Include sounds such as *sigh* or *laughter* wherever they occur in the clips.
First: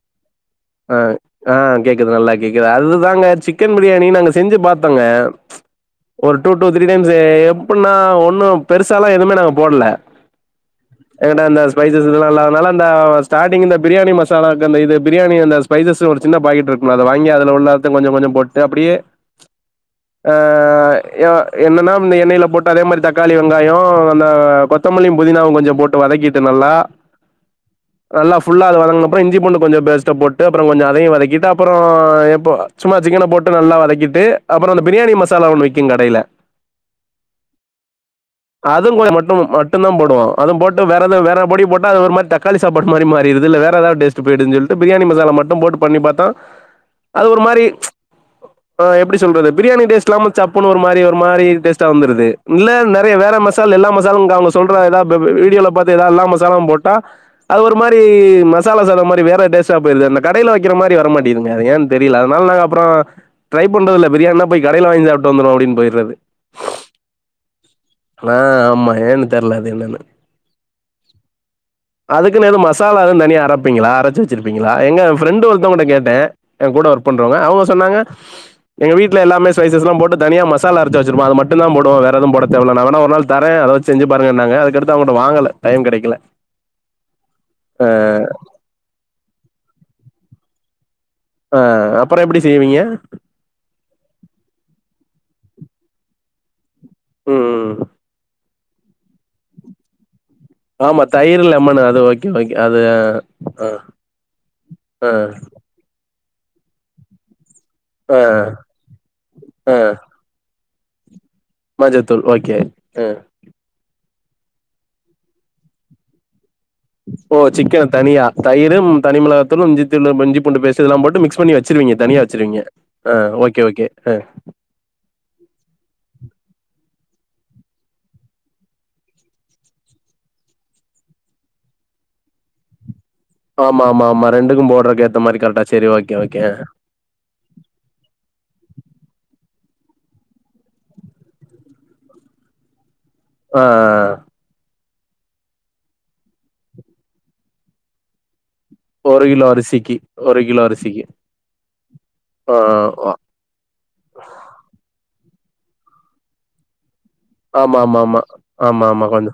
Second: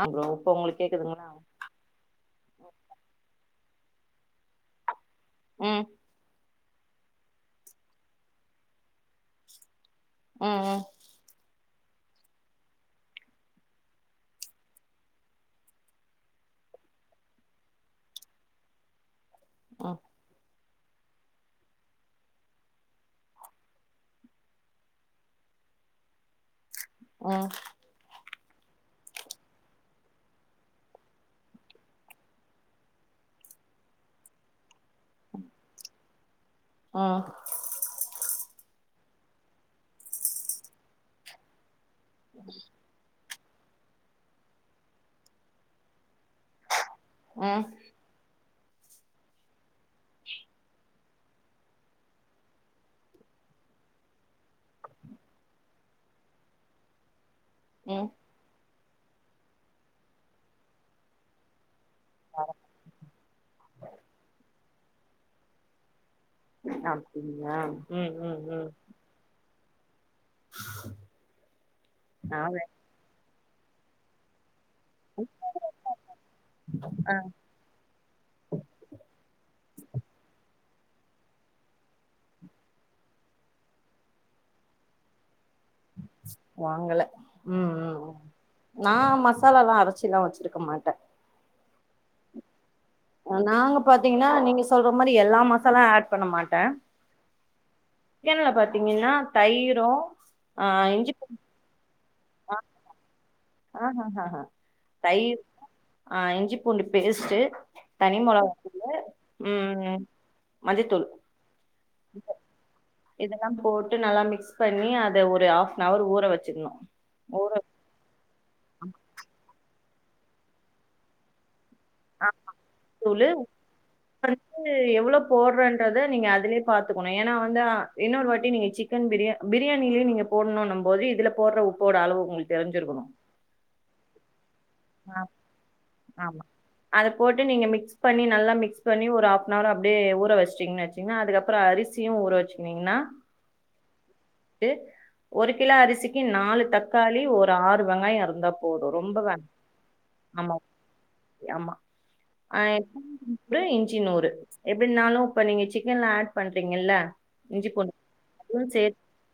ஆ ஃப்ரோ ஆ ஆ கேக்குது நல்லா கேக்குது அதுதாங்க சிக்கன் பிரியாணி நாங்க செஞ்சு பாத்தோங்க ம் ஒரு டூ டூ த்ரீ டைம்ஸு எப்புன்னா ஒண்ணு பெருசாலா எதுவுமே நாங்க போட்ல ம் எங்கட்ட அந்த பைசஸ் இல்லாதனால அந்த ஸ்டாட்டிங் இந்த பிரியாணி மசாலாக்கு அந்த இது பிரியாணிய இந்த ஸ்பைசஸ்ஸு ஒரு சின்ன பாக்கெட்டு இருக்குல்ல அத வாங்கி அதுல உள்ளத்த கொஞ்ச கொஞ்ச போட்டு அப்டியே ம் ம் ஆ ஆ அ யா என்னன்னா இந்த எண்ணெயில போட்டு அதே மாரி தக்காளி வெங்காயோ அந்த கொத்தமல்லியு புதினாவு கொஞ்ச போட் போட்டு வதக்கீட்டு நல்லா ம் நல்லா அது வதங்குனப்றோ இஞ்சி பூண்டு கொஞ்ச பேஸ்ட்ட போட் டு அப்பறோ கொஞ்ச அதையு வதக்கிட்டு அப்பறோ எப்போ சும்மா சிக்கன போட்டு நல்லா வதக்கிட்டு அப்பறோ அந்த பிரியாணி மசால் லா ஒன்னு விக்குங் கடையில ம் அதும் கூட மட்டு மட்டுந்தா போடுவோ அத போட்டு வேறது வேற பொடி போட்டா அது ஒரு மாரி தக்காளி சாப்பாடு மாரி மாறி இதுல வேற எதாவது டேஸ்ட்டு போயிடுஞ்சு சொல்ட்டு பிரியாணி மசாலா மட்டு போட்டு பண்ணி பாத்தா அது ஒரு ம் மாரி அ எப்டி சொல்றது பிரியாணி டேஸ்ட் இல்லாம சப்புன்னு ஒரு மாரி ஒரு மாரி டேஸ்ட்டா வந்துருது இல்ல நெறையா வேற மசால் இல்ல எல்லா மசாலும் கா அவுங்க சொல்ற எதா பெ பீ வீடியோல பாத்து எதா எல்லா மசாலாவும் போட்டா அது ஒரு மாரி ம் மசாலா சாதோ மாரி வேற டேஸ்ட்டா போயிருது அந்த கடையில வெக்கிற மாரி வரமாட்டேதுங்க அது ஏன் தெரியல அதனால நாங்க அப்றோ ட்ரை பண்றதுல்ல பிரியாணினா போய் கடையில வாங்கி சாப்ட்டு வந்துருவோ அப்டின்னு போய்றது சாப்டிங்ளா ம் ம் ம் து என்னன்னு நா அதுக்கு எதும் மசாலா எதுவுந் தனியா அரப் பிங்களா அரச்சு வச்சுருப்பீங்களா எங் ஃப்ரெண்டு ஒருத்தவுங்கிட்ட கேட்டே ஏ கூட ஒர்க் ஆ பண்றவங்க அவுங்க சொன்னாங்க எங்க வீட்ல எல்லாமே ஸ்பைஸஸ் எல்லா போட்டு தனியா மசா சாலா அரச்சு வச்சுருப்போ அத மட்டுந்தா போடுவோ வேற எதும் போட தேவல நா வேணா ஒரு நாள் தரே அத வச்சு செஞ்சு பாருங்கனாங்க அதுக்கு அடுத்து அவுங்கட்ட வாங்கல டைம் கெடைக்கல வாங்கல ம் அ ம் நா மசாலால்லா அரச்சுலா வச் சுக்க மாட்டே ஆ அப்பறோ எப்டி செய்வீங்க நாங்க பாத்தீங்கன்னா நீங்க சொல்ற மாரி எல்லா மசாலா ஆட் பண்ண மாட்டே ம் ம் ம் கீழ பாத்தீங்கன்னா தயிரு ஆ ஆமா இஞ்சி பூண்டு தயிரு லெமன்னு அது ஓகே ஓகே அது ஆ ஹ ஹ ஹ அ தயிர் ஆ இஞ்சி பூண்டு பேஸ்ட்டு தனி அ மொளகா தூளு அ ம் மஞ்சத்தூள் மஞ்சத்தூள் ஓகே அ ட்டு நல்லா மிக்ஸ் பண்ணி அத ஒரு ஹாஃப் நவர் ஊற வச்சுக்கணு ஓ ஊற சிக்கன் தனியா தயிரு தனிமிளகத்தூளு இஞ்சித்தூளு இஞ்சி பூண்டு பேஸ் இதெல்லா போட்டு மிக்ஸ் பண்ணி வச் ஆமா தூலு உ ஓகே ஆ அப்ரோ வந்து எவ்ளோ போட்றோன்றது நீங்க அதுலே பாத் த்துக்கொணு ஏனா வந்தா இன்னொர் வாட்டி நீங்க சிக்கன் பிரிய பிரியாணிலேயு நீங்க போட்ணுன்னும் போது இதுல போடுற உப்போ ஓட அளவு உங்களுக்கு தெரிஞ்சிருக்குணு ஆமா ஆமா ஆமா ரெண் ஆமா ஆமா அத போட்டு நீங்க மிக்ஸ் பண்ணி நல்லா மிக்ஸ் பண்ணி ஒரு ஆஃ நேரோ அப்டியே ஊற வஸ்ட்டீங்ன் நச்சீங்னா அதுக்கப்ரோ அரிசியு ஊர வச்சுகினிங்கனா ஆ அ ஒரு கிலோ அரிசிக்கு நாலு தக்காளி ஒரு ஆறு வெங்காயோ இருந்தா போது ரொம்ப வேணா சிக்கி ஒரு ஆமா கிலோ அரிசிக்கி ஆமா அ ஆ. *inaudible* இஞ்சி நூறு எப்டினாலு இப்ப நீங்க சிக்கன்ல ஆட் பண்றிங்கல்ல ஆமா ஆமா ஆமா ஆமா ஆமா கொஞ்சோ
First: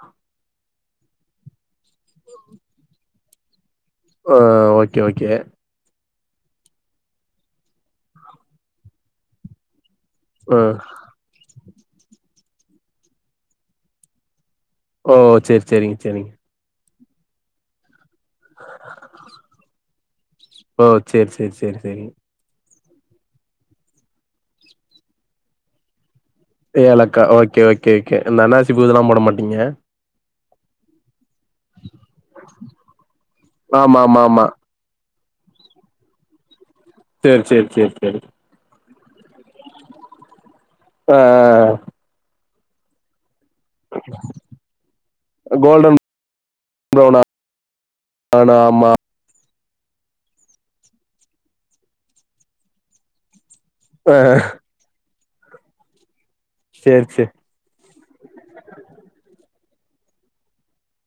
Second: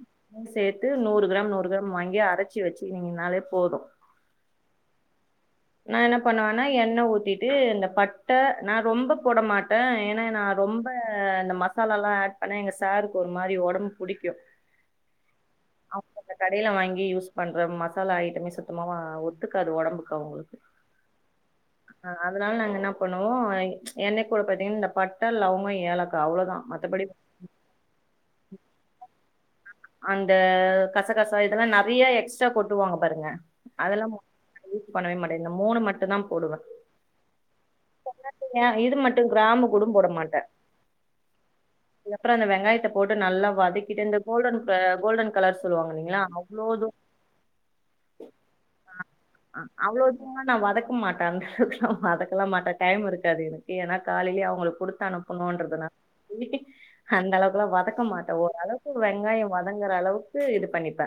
இது நூறு கிராம் நூறு கிராம் வாங்கி அரச்சி வச்சிகினீங்கனாலே போது ஒஅ ஓகே ஓகே நா என்ன பண்ணுவன்னா எண்ண ஊத்திட்டு இந்த பட்ட நா ரொம்பப் போட மாட்டே ஏனா நா ஆ ரொம்ப இந்த மசாலாலா ஆட் பண்ணா எங்க சாருக்கு ஒரு மாறி ஒடம்பு புடிக்கு ஓ சேரி சேரிங்க சேரிங்க கி யூஸ் பண்ற மசாலா ஐட்டமே சுத்தமாவா ஒத்துக்காது ஒடம்புக்கு அவுங்களுக்கு ஓ சேரி சேரி சேரி சேரி பண்ணுவோ என்னை கூட பாத்தீங் இந்த பட்ட லவங்கோ ஏலக்கா அவ்ளோதான் மத்தபடி ஏலக்கா ஓகே ஓகே ஓகே இந்த அன்னாசி பூ இதெல்லா போட மாட்டீங்க அந்த கசகசா இதெல்லா நா நறைய எக்ஸ்ட்ரா கோட்டுவாங்க பாருங்க ஆமா அதெல்லா ஆமா ஆமா யூஸ் பண்ணவே மாட்டே இந்த மூணு மட்டுதா போடுவே சேரி சேரி சேரி சேரி ஏ இது மட்டு கிராம கூடு போட மாடடே ப்ப அ வெங்காயத்த போட்டு நல்லா வதக்கிட்டு இந்த கோல்டன் ப்ப கோல்டன் கலர் சொல்லுவாங்க கோல்டன் இல்லைங்களா அவ்ளோ இது ப்ரௌன் ஆனா ஆமா ஆ ஆ அவ்ளோ தூரலா நா வதக்க மாட்டே அந்த அளவுக்குலா வதக்கலா மாட்டே டைம் இருக்காது என ஏன்னா ஆ காலேலே அவுங்களுக்கு குடுத்து அனுப்பனுன்றதுனா சேரி சேரி அந்த அளவுக்குலா வதக்க மாட்டோ ஓரளவுக்கு வெங்காயம் வதங்குற அளவுக்கு இது பண்ணிப்பே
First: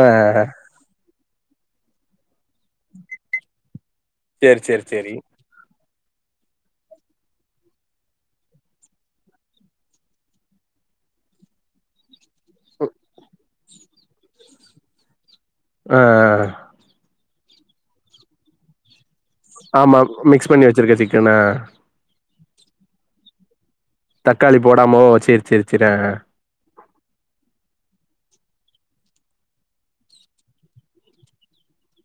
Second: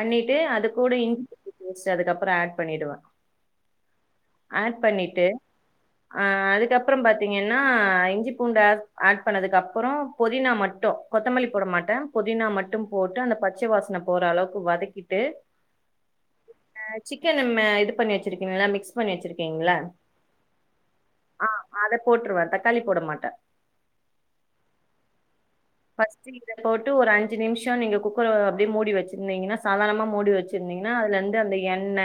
ஆ அது கூட இஞ்சிபூண்டு பேஸ்ட் அதுக்கப்ரோ ஆட் பண்ணிடுவே சேரி ஆட் சேரி சேரி பண்ணிட்டு ஆ அதுக்கப்பறம் பாத்தீங்கன்னா இஞ்சி பூண்டு அஸ் ஆட் பண்ணதுக்கு அப்ரோ புதினா மட்டு கொத்தமல்லி போட மாட்டே புதினா மட்டு போட்டு அந்த பச்ச வாசன போற அளவுக்கு வதக்கிட்டு அ அ க்க நம்ம இது பண்ணி வச்சி இருப்பிங்கலா மிக்ஸ் பண்ணி வச்சிரு ஆமா மிக்ஸ் பண்ணி வச்சிருக்க் சிக்கன ஆ அதை போட்டுருவேன் தக்காளி போட மாட்ட தக்காளி போடாமோ சேரி சேரி சேரி ஆ ஆ. ஃபஸ்ட்டு இத போட்டு ஒரு அஞ்சி நிமிஷ நீங்க குக்கர அப்டியே மூடி வச்சிருந்தீங்கன்னா சாதாரணமா மூடி வச்சிருந்தீங்கன்னா அதுல இருந்து அந்த எண்ண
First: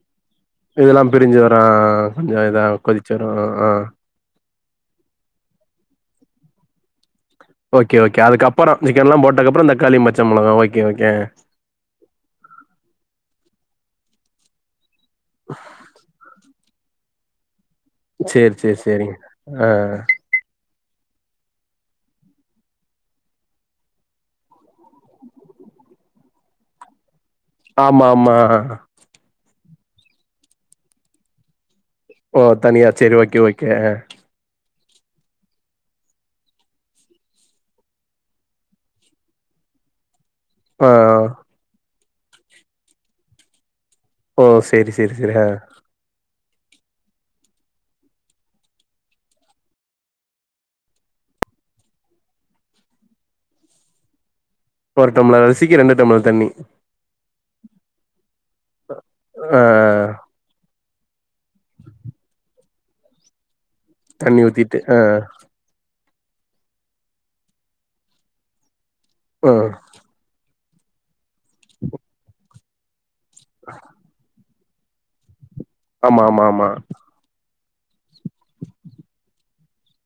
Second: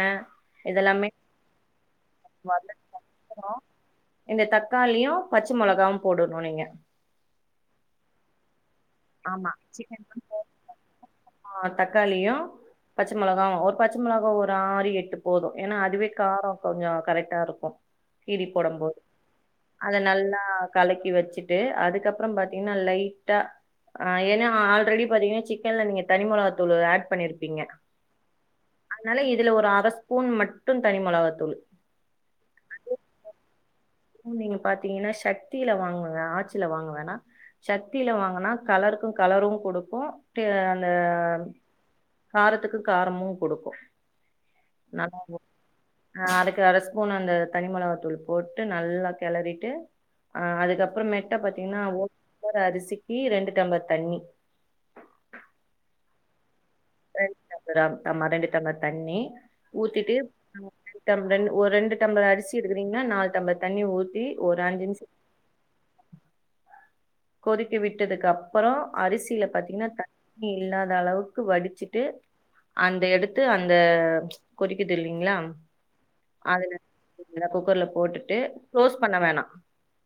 இதெல்லா பிரிஞ்சி வரா அஅ கொஞ்ச இதா கொதிச்சி வரு அ அ தக்காளியு பச்ச மொளகாவு போடணு நீங்க ஓகே ஓகே அதுக்கப் ஆமா *inaudible* ஓகே ஓகே தக்காளியு பச்ச மொளகாவு ஒத் பச்ச மிளகா ஒரு ஆறு எட்டு போது ஏன்னா அதுவே காரோ கொஞ்சோ கரெக்டா இருக்கு கீறி சேரி சேரி போடம் போது சேரிங்க ஆ அத நல்லா கலக்கி வச்சிட்டு அதுக்கப்ரோ பாத்தீங்கன்னா லைட்டா அ ஏன்னா ஆல்ரெடி பாத்தீங்கன்னா சிக்கன்ல நீங்க தனி மொளகாத்தூளு ஆட் பண்ணிருக் பிங்க ஆமா ஆமா அதனால இதுல ஒரு அர ஸ்பூன் மட்டு தனி மொளவாத்தூள் ஓ தனியா சேரி ஓகே ஓகே நீங்க பாத்தீங்கன்னா சக்தில வாங்குக ஆட்சில வாங்க வேன்னா சக்தில வாங்கனா கலருக்கும் கலர் கொடுக்கு அந்த ஆ காரத்துக்கு காரமு கொடுக்கு ஓ சேரி சேரி சேரி அ அரை ஸ்பூன் அந்த தனி மிளகாத்தூள் போட்டு நல்லா கெளறிட்டு அ அதுக்கப்ற மெட்டா பாத்தீங்கன்னா ஒரு டம்ப அரிசிக்கி ரெண்டு டம்ளர் தண்ணி ஒரு டம்ளர் அரிசிக்கி ரெண்டு டம்ளர் தண்ணி அப்றம் ஆமா ரெண்டு டம்ளர் தண்ணி ஆ ஊத்திட்டு ஒரு ரெண்டு டம்ளர் அரிசி எடுக்குறீங்கனா நாலு டம்பளர் தண்ணி ஊத்தி தண்ணி ஓர் ஊத்திட்டு ஐஞ்ச் ஆ நிமிஷ கொதிக்கி விட்டதுக்கு அப்பற அரிசில ஆ பாத்தீங்கன்னா தண்ணி இல்லாத அளவுக் வடிச்சுட்டு அந்த எடுத்து அந்த கொதிக்குது இல்லிங்களா ஆமா ஆமா ஆமா குக்கர்ல போட்டுட்டு க்ளோஸ் பண்ண வேணா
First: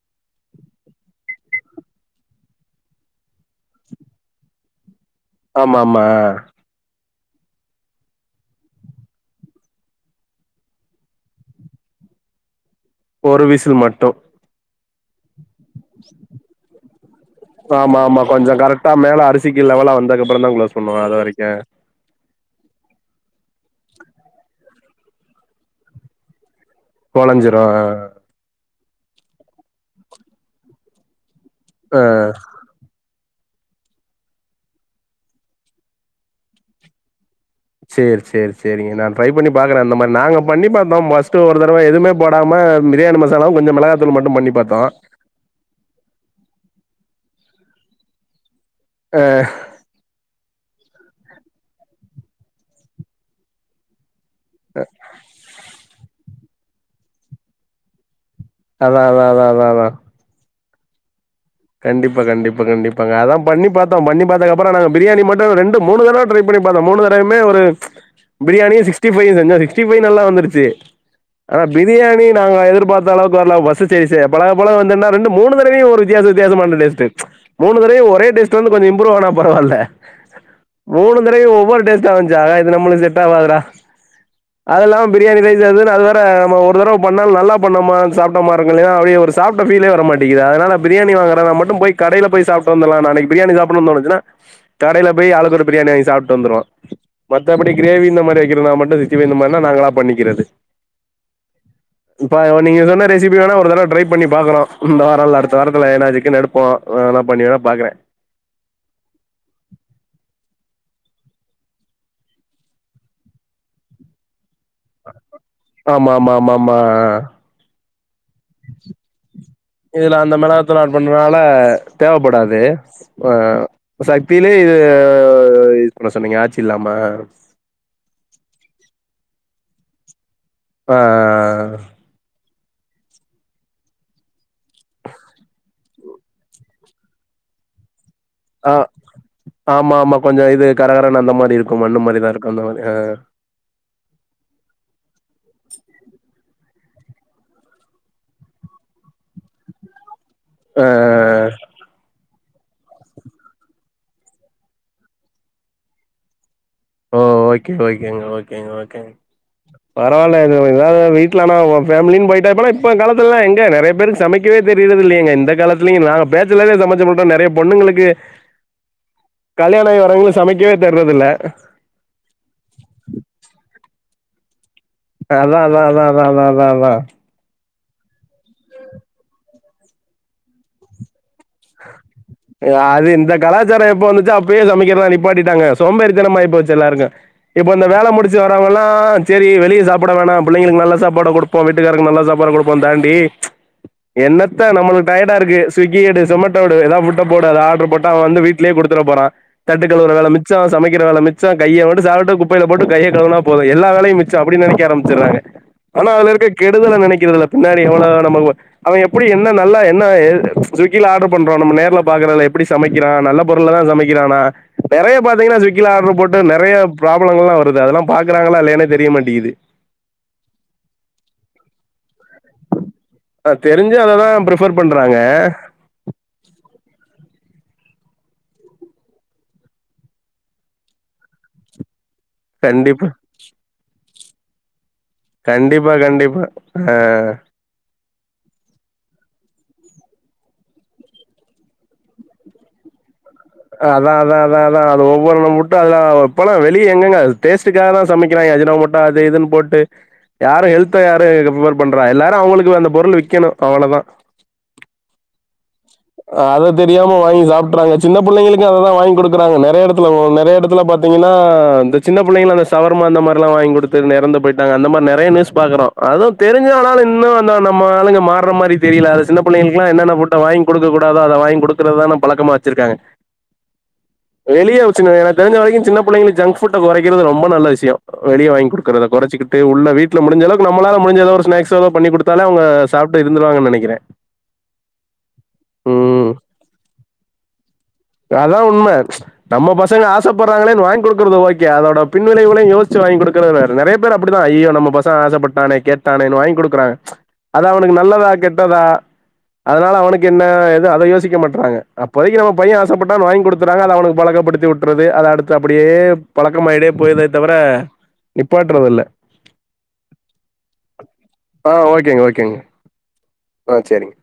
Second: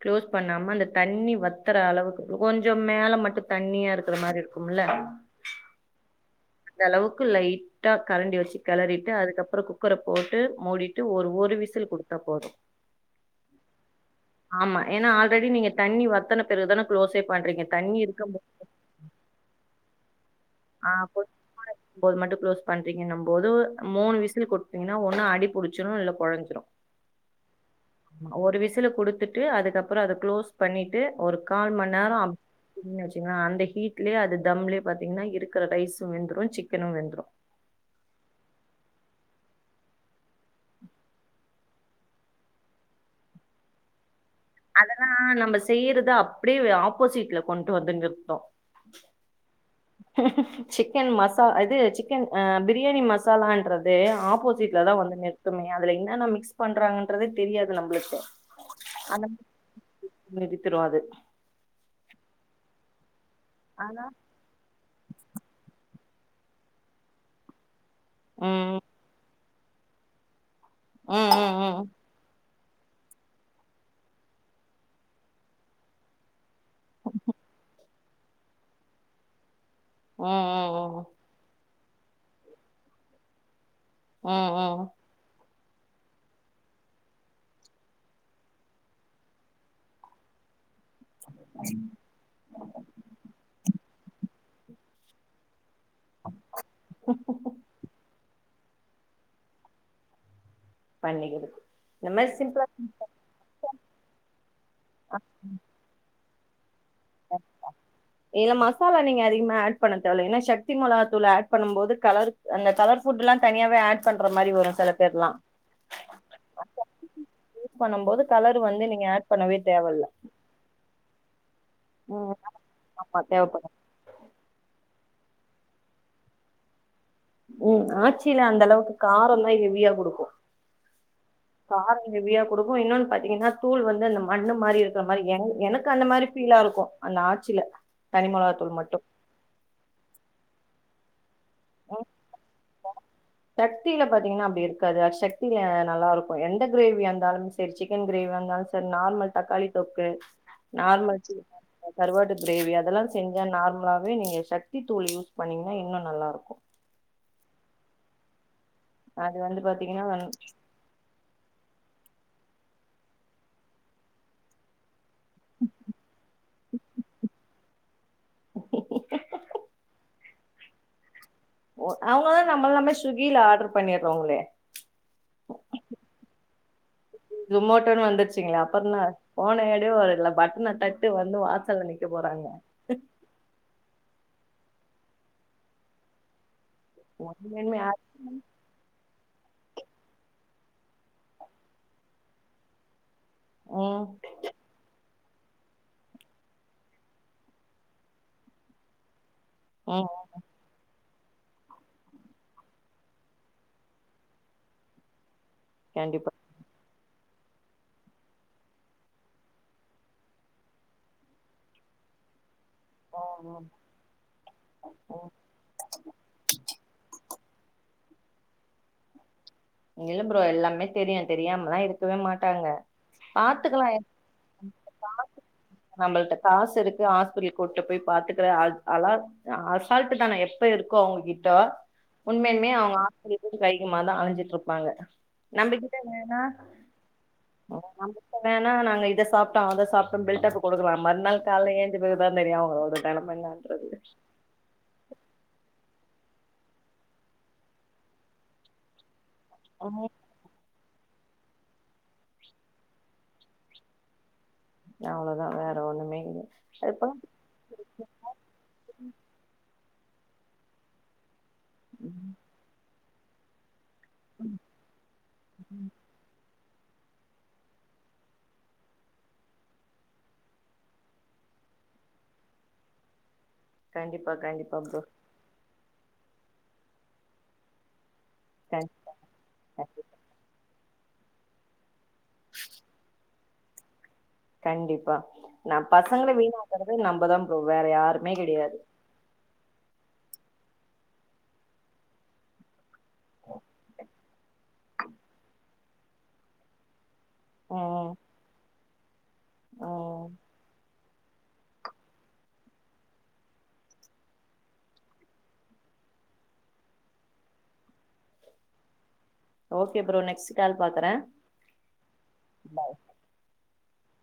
க்ளோஸ் பண்ணாம அந்த தண்ணி வத் உனத்ற அளவுக்கு கொஞ்ச மேல மட்டு தண்ணியா இருக்கிற மாரி இருக்கும்ல ஆமா ஆமா அந்த அளவுக்கு லைட்டா கரண்டி வச்சு கெளறிட்டு அதுக்கப்புற குக்கரை போட்டு மூடிட்டு ஒரு ஒரு விசில் குடுத்தா போதும் ஒரு விசில் மட்டு ஆமா ஏன்னா ஆல்ரெடி நீங்க தண்ணி வத்தன பிறகுதான க்ளோஸே பண்றீங்க தண்ணி ஆமா ஆமா இருக்கும் போ கொஞ்ச கரெட்டா மேல அரிசிக்கு லெவெல்லா வந்தக்கு அப் ஆ *inaudible* மட்டு குளோஸ் பண்றீங்கங்கும் போது மூணு விசில் கொடுத்திங்னா ஒண்ணு அடிப் புடிச்சிரு இல்ல கொழஞ்சிரு கொழஞ்சிரு விசுல கொடுத்துட்டு அதுக்கப்புற அத க்ளோஸ் பண்ணிட்டு ஒரு கால் ஆ மண்நேர அந்த ஹீட்லயே அது தம்லே பாத்தீங்கனா இருக்கிற ரைஸும் வெந்துரு சிக்கனு வெந்துரு சேரி சேரி சேரிங்க நா ட்ரை பண்ணி பாக்குறே அந்த மாரி நாங்க பண்ணி பாத்தோ பஸ்ட்டு ஒரு தடவை எதுமே போடாம பிரியாணி மசாலாவு கொஞ்ச மெளகாத்தூள் மட்டு பண்ணி பாத்தோ அதெல்லா நம்ம செய்யறத அப்டியே ஆப்போசிட்ல கொண்டு வந்து நிறுத்து ஆஹ் சிக்கன் மசா இது சிக்கன் அ பிரியாணி மசாலான்றதே ஆப் ஆப்போசிட்லதா வந்து நிற்த்துமே அதுல என்னென்ன மிக்ஸ் பண்றாங்கன்றதே தெரியாது நம்ளுக்கு அதா அதா அதா அதா அதா வித்று அது கண்டிப்பா கண்டிப்பா கண்டிப்பாங்க அதா பண்ணி பாத்தோ ஆனா பண்ணி பாத்தக்கப்புற நாங்க பிரியாணி மட்டு ரெண்டு மூணு தடவை ட்ரை பண்ணி பாத்தோ மூனு தடவுமே ஒரு ம் பிரியாணியு சிக்ஸ்டிஃவையு செஞ்சோ சிக்ஸ்டிஃவை நல்லா வந்துருச்சு ம் ம் ஆனா ம் பிரியாணி நாங்க எதிர்பாத்த அளவுக்கு வர்ல பசுச்சுருச்சு பழக பழக வந்துர்ந்தா ரெண்டு மூனு தடவையு ஒரு வித்தியாச மான டேஸ்ட் மூனு தடவயு ஒரே டேஸ்ட் வந்து கொஞ்ச இம்ப்ரூ ஆனா பரவால்ல ம்‌‌ ம் ம் டேஸ்டா வந்ச்சு ஆ இது நம்ளுக்கு செட் ஆவாதுடா ம் ம் ம் அது இல்லாம பிரியாணி ரைஸ் அது வேற ஒரு தரவ பண்ணாலு நல்லா பண்ணமா சாப்டமா இருக்கு இல்லியா அவிங்க ஒரு சாப்ட ஃபீலே வர மாட்டிகிது அதனால பிரியாணி மீன் வாங்கறன் மட்டு போய் கடைல போய் சாப்டு வந்துர்லா நாளைக்கு பிரியாணி சாப்பிடும்னு தோனுச்சினா கடைல போய் ஆளுக்கு ஒரு பிரியாணி வாங்கி சாப்பிட்டு வந்துருவோ மத்தபடி கிரேவி இந்த மாதிரி இருந்தா மட்டு சித்தி *unintelligible* நாங்களா பண்ணிக்கிறது பண்ணிக்கிடு இப்ப நீங்க சொன்ன ரெசிபி வேணா ஒரு தட ட்ரை பண்ணி பாக்கறோ இந்த வாரம்ல அடுத்த வாரத்துல இதுக்குனு எடுப்போ இல்ல மசாலா நீங்க அதிகமா ஆட் பண்ண தேவல ஷட் சத்தி மிளாத்தூள் ஆட் பண்ணும்போது கலர் அந்த கலர் ஃபுட்லா எல்லா தனியாவே ஆட் பண்ற மாரி வரு சில பேர்லா ஆமா ஆமா ஆமா ஆமா யூஸ் பண்ணும் போது கலர் வந்து நீங்க ஆட் பண்ணவே தேவல்ல இதுல அந்த மிளகாத்தூள் ஆட் பண்றனால ம் தேவப்படாது ஆமா ஆ தேவப்படு சக் ப்பிலயே இது அ பண்ண சொன்னீங்க ஆச்சி இல்லாம உம் ஆச்சியில அந்த அளவுக்கு காரந்தா ஹெவியா குடுக்கு ஆ அ அ ஹ குடுக்கு இன்னொன்னு பாத்தீங்கன்னா தூள் வந்து அந்த மண்ணு மாரி இருக்கற மாரி எனக்கு அந்த மாரி ஃபீலா இருக்கு அந்த ஆச்சில தனி ஆ மொளகாத்தூள் மட்டும் ஆமா ஆமா கொஞ்ச இது கரகரன்னு அந்த மாரி இருக்கும் மண்ணு மாரிதா இருக்கும் அந்த மாரி ஆ சக்தில பாத்தீங்கன்னா அப்டி இருக்காது சக்தில நல்லா இருக்கு எந்த கிரேவியா இருந்தாலு செரி சிக்கன் கிரேவி வந்தாலு செரி நார்மல் தக்காளி தொக்கு ஆ நார்மல் சிக்கன் கருவாடு கிரேவி அதெல்லா செஞ்சா நார்மலாவே நீங்க சக்தி தூள் யூஸ் பண்ணீங்கன்னா இன்னு நல்லா இருக்கு ஓ ஓகே ஓகேங்க ஓகேங்க ஓகே அது வந்து பாத்தீங்கன்னா பரவாயில்ல எதாவது வீட்லனா ஃபேம்லினு போயிட்டா இப்பவே இப்ப காலத்திலல்லா எங்க நெறைய பேருக்கு சமைக்கவே தெரிற்றது இல்லீங்க இந்த காலத்துலயு நாங்க பேச்லரே ச மூச்சு முட்டு நெறைய பொண்ணுங்ளுக்கு கல்யாண ஆயி வரவங்களு சமைக்கவே தெர்றதில்ல அவுங்கதா நம்மல்லாமே ஸ்விக்கில ஆர்டர் பண்ணிடுறோங்ளே அதா அதா அதா அதா அதா அதா அதா ஜூமோட்டோன்னு வந்துருச்சுங்களே அப்பறம் தா ஃபோன எடு ஒரு இதுல பட்டன தட்டு வந்து வாசல்ல நிக்க போறாங்க அது இந்த கலாச்சாரோ எப்போ வந்துச்சோ அப் இப்பயே சமைக்கிறதெல்லா நிப்பாட்டிட்டாங்க சோம்பேரித்தனமாய் போச்சு எல்லாருக்கு ஒண்ணுமே இப்ப இந்த வேல முடுச்சு வரவங்கெல்லா செரி வெளிய சாப்பட வேணா பிள்ளைளுக்கு நல்ல சாப்பாடா குடுப்போம வீட்டுக்காருக்கு நல்லா சாப்பாடு குடுப்போ தாண்டி ம் என்னத்த நம்ளுக்கு டயடா இருக்கு ஸ்விக்கி எடு சொமொட் ட்டா எடு எதாது ஃபிட்ட போடு அத ஆட்ரு போட்டு அவன் வந்து வீட்லயே குடுத்துட போறான் தட்டு ம் கழுவுர வேல மிச்சம் சமைக் க்கிற வேல மிச்சோ கைய வந்து சாப்பட்டு குப்பைல போட்டு கைய கழுவுனா போது எல்லா வேலையு மிச்சோ அப்டி நெனைக்க ஆரம்பச்சிற்றாங்க ஆனா கண்டிப்பா அதுல இருக்க கெட் டத நெனைக்கிறதில்ல பின்னாடி எவ்ளோ நமக்கு அவ எப்டி என்ன நல்லா என்ன ஏது ஸ்விக்கில ஆட்ரு போ பண்றோ நம்ம நேர்ல பாக்றதில்ல எப்படி சமைக்கிறான் நல்ல ம் பொருள தா சமைக்கிறானா நெறைய ம் பாத்தீங்கன்னா ஸ்விக்கில ஆட்ரு போட்டு நெறைய ப்ராப்ளம் எல்லா வருது அதெல்லா பாக்றாங்ளா இல்லையானே தெரிய மாட்டிங்குது இல்ல ப்ரோ எல்லாமே தெரியு தெரியாமலா இருக்கவே மாட்டாங்க ஆ பாத்துக்கலா தெரிஞ்சு என் அததா ப்ரிஃபர் பண்றாங்க நம்மள்ட்ட காசு இருக்கு ஹாஸ்பிட் கூட்டுபோய் பாத்துக்கற அது அலா அசால்ட்டுதன எப்ப இருக்கோ அவங்ககிட்டோ உண்மையலுமே அவுங்க ஆ கண்டிப்பா போனு கைகுமா தா அழஞ்சிட்ருப்பாங்க கண்டிப்பா கண்டிப்பா ஆ வேணானா நாங்க இத சாப்பிட்டோ அத சாப்ட்டோ பில்டப் கொடுக்கலா மறு நாள் கால்ல எழுஞ்சுகிறப்பதான தெரியு அவங்களோட டை அதா அதா அதா அதா அது ஒவ்வொரு முட் டாள்தா வெளிய எங்கங்க அது டேஸ்டக்காக தா சமைக்கிறாங்க அஜினமோட்டோ அது இதுன்னு போட்டு ம் யாரு ஹெல்த் த யாரு ப்ரிவர் பண்றா எல்லாரு அவங்களுக்கு அந்த பொருள் விக்கணு அவ்ளோதா அவ்ளோதா வேற ஒண்ணுமே இல்ல அத அதுப்ப தெரியாம வாங்கி சாப்பிட்றாங்க சின்ன புள்ளைங்களுக்கு அததா வாங்கி குடுக்குறாங்க நெறைய எடத் துல நெறைய எடத்துல பாத்தீங்கன்னா இந்த சின்ன புள்ளைங்க அந்த சவர்மா அந்த மாரில்லா வாங்கி குடுத்து ன்னு எறந்து போயிட்டாங்க அந்த மாரி நெறைய நியூஸ் பாக்குறோ அது தெரிஞ்சு அனாலு இன்னு அந்த நம்ம ஆளுங்க மார்ற மாரி தெரில அது சின்ன புள்ளங்களுக்கல்லா என்னென்ன ஃபுட்ட வாங்கி குடுக்க கூடாதோ அத வாங்கி குடுக்கறதான பழக்கமா வச்சிருக்காங்க கண்டிப்பா கண்டிப்பா வெளிய ப்ரோ வச்சுற்னு எனக்கு தெரிஞ்ச வரைக்கு சின்ன புள்ளைங்களு ஜங்க் ஃபுட்ட கொறைக்கிறது ரொம்ப நல்ல விஷய வெளிய வாங் குடுக்குறத கொறைச்சிகிட்டு உள்ள கண்டிப்பா வீட்ல முடிஞ்ச அளவுக்கு நம்மலால முஞ்ச ஏதோ ஒரு ஸ்னாக்ஸ்ஸோ ஏதோ பண்ணி குடுத் தாலே அவுங்க சாப்ட்டு இருந்துருவாங்கன்னு நெனைக்கிறே கண்டிப்பா நா பசங்கள வீணாக்குறத நம்மதா ப்ரோ வேற யாருமே அதா கெடையாது உண்ம நம்ம பசங்க ஆசப்படுறாங்களேன்னு வாங் கொடுக்கறது ஓகே அதோட பின் விளைவுகளையு யோசிச்சு வாங்கி குடுக்குறதாரு நெறைய பேர் அப்டிதா ஐயோ நம்ம பசங் ஆசப்பட்டானே கேட்டானேன்னு வாங்கி கொடுக்குறாங்க அது அவனுக்கு ம் நல்லதா கெட்டதா அதனால அவனுக்கு ம் என்ன ஏது அத யோசிக்க மாட்றாங்க அப்போதைக்கு நம்ம பைய ஆசைப்பட்டான்னு வாங் கொடுத்தறாங்க அத அவனுக்கு பழக்கப்படுத்தி உட்டுறது அது அடுத்து அப்டியே பழக்கமாய்ட்டே போய்ருதே தவர அ நிப்பாட்றது இல்ல ஓகே ப்ரோ நெக்ஸ்ட் கால் பாக்குறே ஆ ஓகேங்க ஓகேங்க ஆ சேரிங்